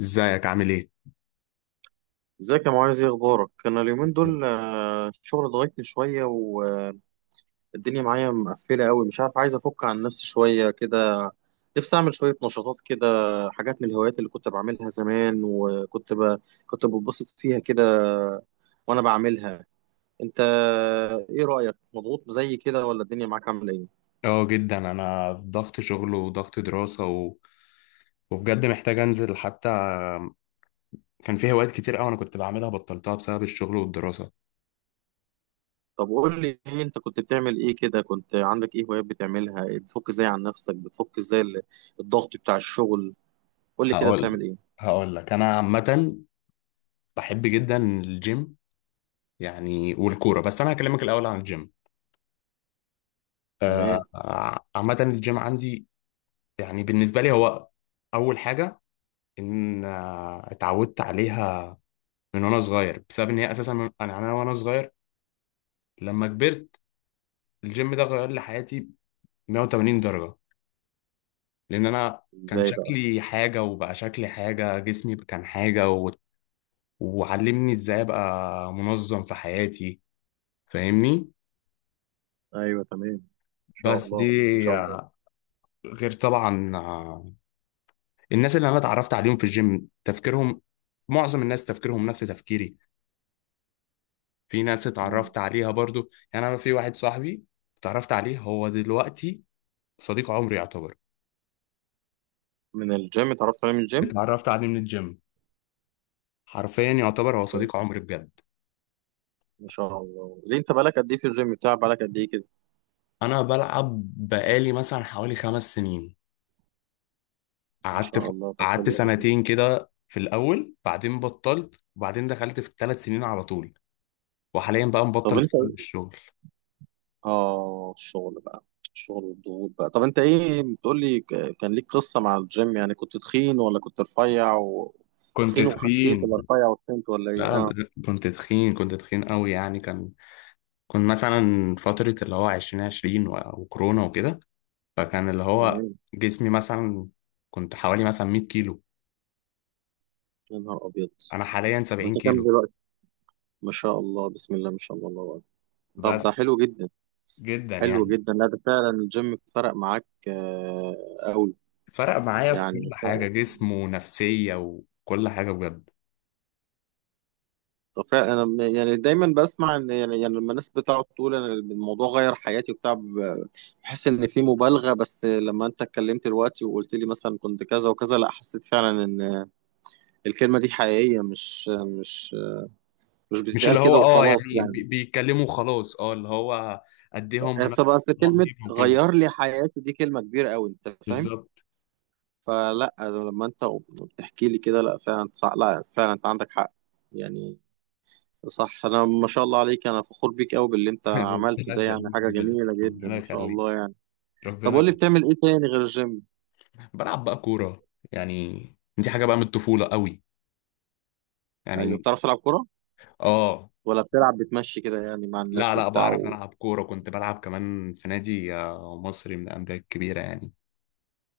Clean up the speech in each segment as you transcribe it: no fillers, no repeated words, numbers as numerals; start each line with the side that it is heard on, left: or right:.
left: ازيك عامل ايه؟
right: ازيك يا معاذ، ايه اخبارك؟ انا اليومين دول الشغل ضغطني شويه، والدنيا معايا مقفله قوي، مش عارف، عايز افك عن نفسي شويه كده. نفسي اعمل شويه نشاطات كده، حاجات من الهوايات اللي كنت بعملها زمان وكنت كنت بتبسط فيها كده وانا بعملها. انت ايه رايك؟ مضغوط زي كده ولا الدنيا معاك عامله ايه؟
left: اه جدا انا في ضغط شغل وضغط دراسة و... وبجد محتاج انزل حتى. كان في هوايات كتير قوي انا كنت بعملها بطلتها بسبب الشغل والدراسة.
right: طب قول لي إيه انت كنت بتعمل. ايه كده، كنت عندك ايه هوايات بتعملها؟ بتفك ازاي عن نفسك؟ بتفك ازاي الضغط بتاع الشغل؟ قول لي كده
left: هقول
right: بتعمل ايه.
left: هقول لك انا عامة بحب جدا الجيم، يعني والكورة، بس انا هكلمك الاول عن الجيم. آه،
right: تمام.
left: عامة الجيم عندي يعني بالنسبة لي هو اول حاجة ان اتعودت عليها من وانا صغير بسبب ان هي اساسا من انا وانا صغير. لما كبرت الجيم ده غير لي حياتي 180 درجة، لأن أنا كان
right: ازاي بقى؟
left: شكلي حاجة وبقى شكلي حاجة، جسمي كان حاجة، و... وعلمني إزاي أبقى منظم في حياتي، فاهمني؟
right: ايوه تمام، ان شاء
left: بس دي
right: الله، ما شاء الله.
left: غير طبعا، الناس اللي أنا اتعرفت عليهم في الجيم تفكيرهم، معظم الناس تفكيرهم نفس تفكيري. في ناس
right: مم.
left: اتعرفت عليها برضو، يعني أنا في واحد صاحبي اتعرفت عليه هو دلوقتي صديق عمري يعتبر،
right: من الجيم اتعرفت عليه؟ من الجيم.
left: اتعرفت عليه من الجيم، حرفيا يعتبر
right: طب
left: هو
right: كويس.
left: صديق عمري بجد.
right: ما شاء الله، ليه؟ انت بقالك قد ايه في الجيم بتاع؟ بقالك قد ايه كده؟
left: انا بلعب بقالي مثلا حوالي خمس سنين،
right: ما
left: قعدت ف...
right: شاء الله، طب
left: قعدت
right: حلو جدا.
left: سنتين كده في الاول بعدين بطلت وبعدين دخلت في الثلاث سنين على طول، وحاليا بقى
right: طب
left: مبطل
right: انت
left: بسبب
right: ايه؟
left: الشغل.
right: اه الشغل بقى، الشغل والضغوط بقى. طب انت ايه بتقول لي؟ كان ليك قصة مع الجيم؟ يعني كنت تخين ولا كنت رفيع كنت
left: كنت
right: تخين وخسيت،
left: تخين.
right: ولا رفيع وتخنت، ولا ايه؟
left: لا
right: اه،
left: ده- كنت تخين، كنت تخين قوي يعني. كان كنت مثلا فترة اللي هو عشرين عشرين و... وكورونا وكده، فكان اللي هو
right: تمام.
left: جسمي مثلا كنت حوالي مثلا 100 كيلو،
right: يا نهار ابيض!
left: انا حاليا
right: طب انت
left: 70
right: كام
left: كيلو
right: دلوقتي؟ ما شاء الله، بسم الله ما شاء الله، الله أكبر. طب ده
left: بس.
right: حلو جدا،
left: جدا
right: حلو
left: يعني،
right: جدا. لا ده فعلا الجيم فرق معاك قوي.
left: فرق معايا في كل
right: يعني
left: حاجة، جسم ونفسية وكل حاجة بجد.
right: فعلا انا، يعني دايما بسمع ان، يعني لما الناس بتقعد تقول انا الموضوع غير حياتي وبتاع، بحس ان في مبالغه. بس لما انت اتكلمت دلوقتي وقلت لي مثلا كنت كذا وكذا، لا، حسيت فعلا ان الكلمه دي حقيقيه، مش
left: مش اللي
right: بتتقال
left: هو
right: كده
left: اه
right: وخلاص
left: يعني
right: يعني.
left: بيتكلموا خلاص اه اللي هو قد ايه هم ناس
right: بس كلمه
left: عظيم وكده،
right: غير لي حياتي دي كلمه كبيره قوي، انت فاهم؟
left: بالظبط.
right: فلا، لما انت بتحكي لي كده، لا فعلا صح، لا فعلا انت عندك حق يعني. صح، انا ما شاء الله عليك، انا فخور بيك قوي باللي انت عملته
left: ربنا
right: ده، يعني
left: يخليك
right: حاجه
left: بجد،
right: جميله جدا
left: ربنا
right: ما شاء
left: يخليك،
right: الله يعني. طب
left: ربنا
right: قول لي
left: يخليك.
right: بتعمل ايه تاني غير الجيم؟
left: بلعب بقى كورة يعني، دي حاجة بقى من الطفولة قوي
right: ايوه،
left: يعني.
right: بتعرف تلعب كوره؟
left: اه،
right: ولا بتلعب بتمشي كده يعني مع
left: لا
right: الناس
left: لا
right: وبتاع
left: بعرف ألعب كورة، كنت بلعب كمان في نادي، مصري من الأندية الكبيرة يعني.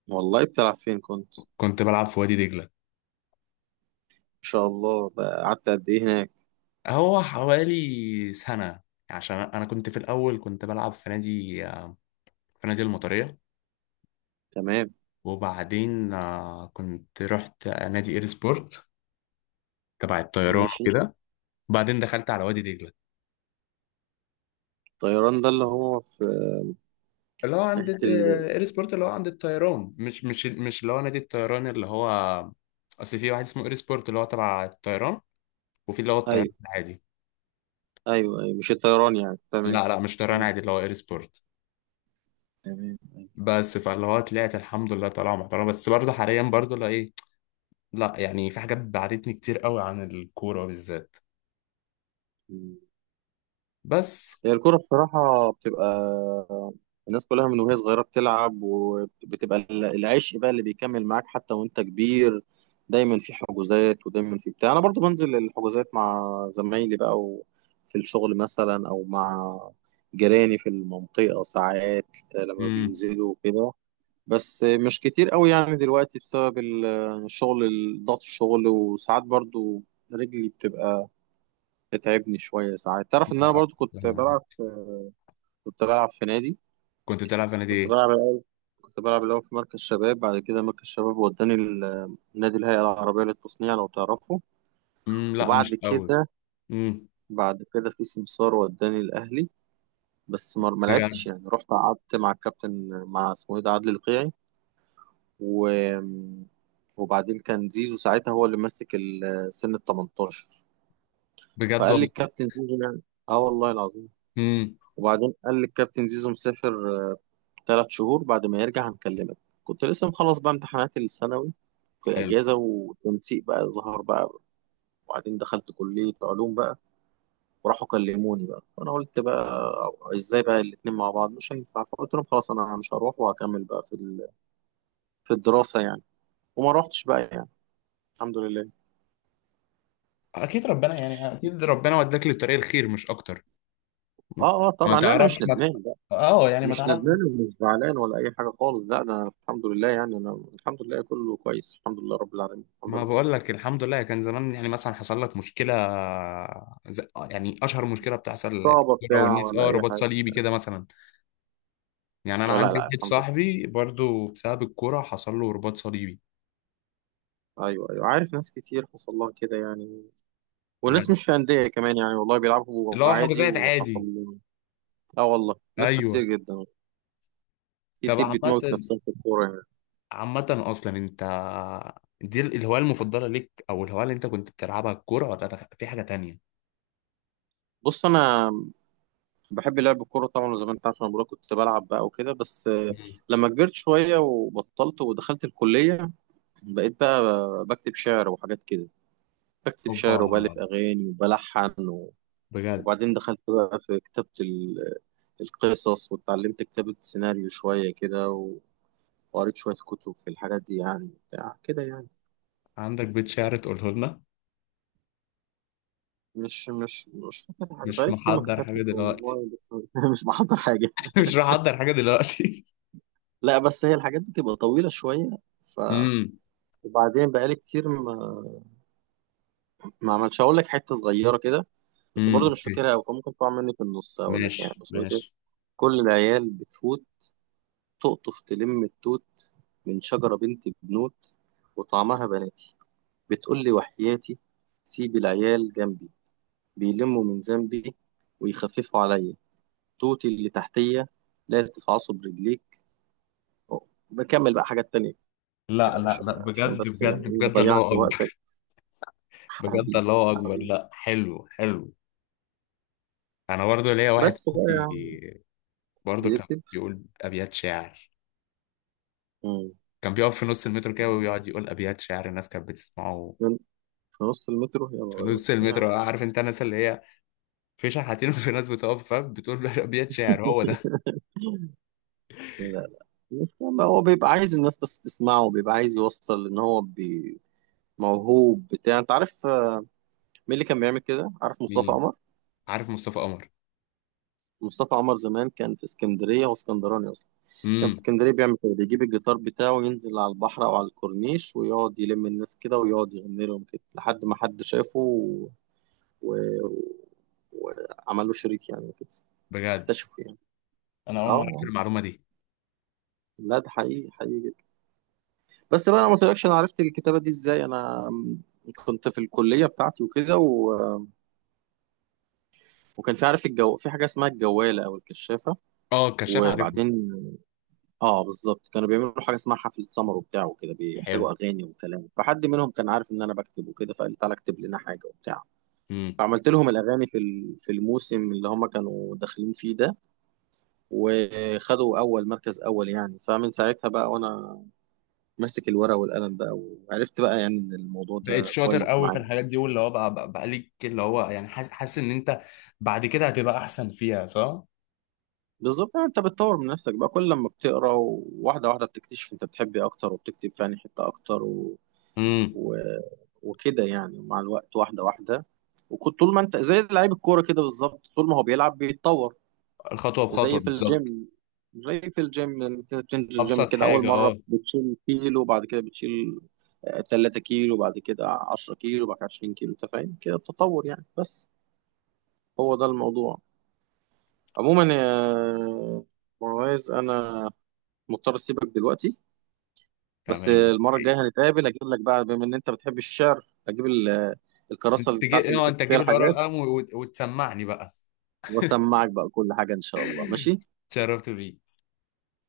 right: والله بتلعب فين كنت؟ ما
left: كنت بلعب في وادي دجلة.
right: شاء الله بقى، قعدت قد ايه هناك؟
left: هو حوالي سنة، عشان أنا كنت في الأول كنت بلعب في نادي، في نادي المطرية،
right: تمام.
left: وبعدين كنت رحت نادي إير سبورت تبع الطيران
right: ماشي.
left: وكده، وبعدين دخلت على وادي دجلة.
right: الطيران ده اللي هو في
left: اللي هو عند،
right: ناحيه
left: إير سبورت اللي هو عند الطيران، مش اللي هو نادي الطيران، اللي هو أصل في واحد اسمه إير سبورت اللي هو تبع الطيران، وفي اللي هو الطيران
right: ايوه،
left: العادي.
right: ايوه ايوه، مش الطيران يعني، تمام.
left: لا لا مش طيران عادي اللي هو إير سبورت.
right: تمام.
left: بس فاللي هو طلعت الحمد لله طالعة محترمة، بس برضه حاليا برضه لا، لا يعني في حاجات بعدتني كتير قوي عن الكورة بالذات.
right: أيوة.
left: بس.
right: هي الكرة بصراحة بتبقى، الناس كلها من وهي صغيرة بتلعب، وبتبقى العشق بقى اللي بيكمل معاك حتى وانت كبير. دايما في حجوزات، ودايما في بتاع. انا برضو بنزل الحجوزات مع زمايلي بقى في الشغل مثلا، او مع جيراني في المنطقة ساعات لما
left: امم،
right: بينزلوا وكده. بس مش كتير قوي يعني دلوقتي بسبب الشغل، ضغط الشغل. وساعات برضو رجلي بتبقى بتتعبني شوية ساعات. تعرف ان انا
left: لا،
right: برضو كنت
left: أتكلم عن
right: بلعب
left: إيه.
right: كنت بلعب في نادي.
left: كنت بتلعب في نادي
right: كنت
left: ايه؟
right: بلعب الأول- كنت بلعب الأول في مركز شباب، بعد كده مركز شباب وداني نادي الهيئة العربية للتصنيع لو تعرفه.
left: امم، لا
right: وبعد
left: مش قوي.
right: كده
left: امم.
right: بعد كده في سمسار وداني الأهلي. بس ما
left: بجد؟
right: لعبتش يعني، رحت قعدت مع الكابتن، مع اسمه ايه ده، عادل القيعي و... وبعدين كان زيزو ساعتها هو اللي ماسك سن ال 18.
left: بجد
right: فقال لي
left: والله.
right: الكابتن زيزو يعني. اه والله العظيم.
left: امم.
right: وبعدين قال لي الكابتن زيزو مسافر 3 شهور، بعد ما يرجع هنكلمك. كنت لسه مخلص بقى امتحانات الثانوي، في
left: حلو.
right: الأجازة. والتنسيق بقى ظهر بقى، وبعدين دخلت كلية علوم بقى، وراحوا كلموني بقى. وأنا قلت بقى إزاي بقى الاتنين مع بعض؟ مش هينفع. فقلت لهم خلاص، أنا مش هروح، وهكمل بقى في في الدراسة يعني. وما روحتش بقى يعني، الحمد لله.
left: اكيد ربنا، يعني اكيد ربنا وداك للطريق الخير، مش اكتر. مم.
right: اه اه
left: ما
right: طبعا، لا، انا
left: تعرفش
right: مش
left: ما،
right: ندمان بقى.
left: اه يعني ما
right: مش
left: تعرف.
right: ندمان ومش زعلان ولا اي حاجه خالص. لا، ده انا الحمد لله يعني، انا الحمد لله كله كويس، الحمد لله رب العالمين، الحمد
left: ما
right: لله.
left: بقول لك الحمد لله. كان زمان يعني مثلا حصل لك مشكلة زي يعني اشهر مشكلة بتحصل في
right: صعبه
left: الكورة
right: بتاع
left: والناس،
right: ولا
left: اه
right: اي
left: رباط
right: حاجه؟
left: صليبي كده مثلا، يعني انا
right: لا
left: عندي
right: لا،
left: واحد
right: الحمد لله.
left: صاحبي برضو بسبب الكوره حصل له رباط صليبي.
right: ايوه ايوه عارف، ناس كتير حصل لها كده يعني، والناس
left: بجد.
right: مش في أندية كمان يعني، والله بيلعبوا
left: اللي هو
right: عادي
left: حجوزات
right: وحصل
left: عادي.
right: لهم. اه والله، ناس كتير
left: ايوه.
right: جدا.
left: طب
right: كتير بتموت
left: عامه،
right: نفسها في الكورة يعني.
left: عامه، اصلا انت دي الهوايه المفضله ليك، او الهوايه اللي انت كنت بتلعبها الكوره، ولا في حاجه تانية؟
right: بص، أنا بحب لعب الكورة طبعا، زي ما أنت عارف. أنا بقولك كنت بلعب بقى وكده، بس
left: مم.
right: لما كبرت شوية وبطلت ودخلت الكلية، بقيت بقى بكتب شعر وحاجات كده. بكتب
left: اوبا،
right: شعر، وبألف أغاني، وبلحن
left: بجد.
right: وبعدين دخلت بقى في كتابة القصص، واتعلمت كتابة سيناريو شوية كده وقريت شوية كتب في الحاجات دي يعني بتاع كده يعني.
left: عندك بيت شعر تقوله لنا؟
right: مش فاكر حاجة،
left: مش
right: بقالي كتير ما
left: محضر حاجه
right: كتبتش
left: دلوقتي؟
right: والله. بس مش بحضر حاجة.
left: مش محضر حاجه دلوقتي
right: لا بس هي الحاجات دي تبقى طويلة شوية. ف
left: امم.
right: وبعدين بقالي كتير ما عملش. هقول لك حتة صغيرة كده، بس
left: امم،
right: برضه مش
left: اوكي،
right: فاكرها أوي فممكن تقع مني في النص. هقول لك يعني،
left: ماشي
right: بس بقول كده.
left: ماشي.
right: كل العيال بتفوت، تقطف تلم التوت، من شجرة بنت بنوت، وطعمها بناتي، بتقول لي وحياتي، سيب العيال جنبي، بيلموا من ذنبي، ويخففوا عليا، توتي اللي تحتية، لا تفعصوا برجليك. بكمل بقى حاجات تانية
left: لا
right: كده،
left: لا
right: عشان
left: لا،
right: عشان
left: بجد
right: بس يعني
left: بجد
right: إيه، ما
left: بجد،
right: ضيعش
left: الله
right: وقتك
left: اكبر. بجد
right: حبيبي.
left: الله اكبر،
right: حبيبي،
left: لا حلو حلو. انا برضو ليا واحد
right: بس بقى
left: صاحبي برضو كان
right: بيكتب.
left: بيقول ابيات شعر،
right: مم.
left: كان بيقف في نص المترو كده ويقعد يقول ابيات شعر الناس كانت بتسمعه.
right: في نص المترو
left: في
right: يلا
left: نص
right: بينا. يعني
left: المترو، عارف انت الناس اللي هي في شحاتين وفي ناس بتقف فاهم بتقول له ابيات شعر، هو ده.
right: لا، مش، ما هو بيبقى عايز الناس بس تسمعه، وبيبقى عايز يوصل ان هو موهوب بتاع، انت عارف مين اللي كان بيعمل كده؟ عارف مصطفى
left: مين؟
right: قمر؟
left: عارف مصطفى قمر.
right: مصطفى عمر زمان كان في اسكندرية، واسكندراني أصلا. كان في
left: امم.
right: اسكندرية بيعمل كده، بيجيب الجيتار بتاعه وينزل على البحر أو على الكورنيش، ويقعد يلم الناس كده، ويقعد يغني لهم كده، لحد ما حد شافه و... و... وعمل له شريك يعني وكده،
left: بجد؟
right: اكتشفه يعني.
left: انا
right: اه
left: اول مره اعرف
right: آه.
left: المعلومه دي.
right: لا ده حقيقي، حقيقي جدا. بس بقى انا ما قلتلكش انا عرفت الكتابه دي ازاي. انا كنت في الكليه بتاعتي وكده وكان في، عارف الجو، في حاجه اسمها الجواله او الكشافه.
left: اه الكشاف، عارفه.
right: وبعدين، اه بالظبط، كانوا بيعملوا حاجه اسمها حفله سمر وبتاع وكده، بيحتاجوا
left: حلو.
right: اغاني وكلام. فحد منهم كان عارف ان انا بكتب وكده، فقال لي تعالى اكتب لنا حاجه وبتاع.
left: امم.
right: فعملت لهم الاغاني في في الموسم اللي هم كانوا داخلين فيه ده، وخدوا اول مركز، اول يعني. فمن ساعتها بقى وانا ماسك الورقه والقلم بقى، وعرفت بقى يعني ان الموضوع
left: بقيت
right: ده
left: شاطر
right: كويس
left: قوي في
right: معايا.
left: الحاجات دي، واللي هو بقى بقى ليك اللي هو يعني حاسس، حاسس ان انت بعد كده هتبقى احسن فيها، صح؟
right: بالظبط، يعني انت بتطور من نفسك بقى. كل لما بتقرا وواحده واحده، بتكتشف انت بتحب ايه اكتر، وبتكتب في انهي حته اكتر و...
left: امم.
right: و... وكده يعني، مع الوقت، واحده واحده. وكنت طول ما انت زي لعيب الكوره كده بالظبط، طول ما هو بيلعب بيتطور.
left: الخطوه
right: زي
left: بخطوه،
right: في
left: بالظبط.
right: الجيم، زي في الجيم انت بتنزل الجيم
left: ابسط
right: كده، اول
left: حاجه،
right: مره
left: اه.
right: بتشيل كيلو، وبعد كده بتشيل 3 كيلو، وبعد كده 10 كيلو، وبعد كده 20 كيلو. انت فاهم كده التطور يعني. بس هو ده الموضوع. عموما يا معاذ، انا مضطر اسيبك دلوقتي. بس
left: تمام.
right: المره الجايه هنتقابل، اجيب لك بقى، بما ان انت بتحب الشعر، اجيب الكراسه اللي بتاعتي
left: تجي
right: اللي
left: اه
right: كاتب
left: انت
right: فيها
left: تجيب الورقه
right: الحاجات،
left: والقلم وتسمعني بقى.
right: واسمعك بقى كل حاجه ان شاء الله. ماشي.
left: شرفت بيك.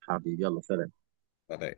right: حبيبي، يلا سلام.
left: سلام.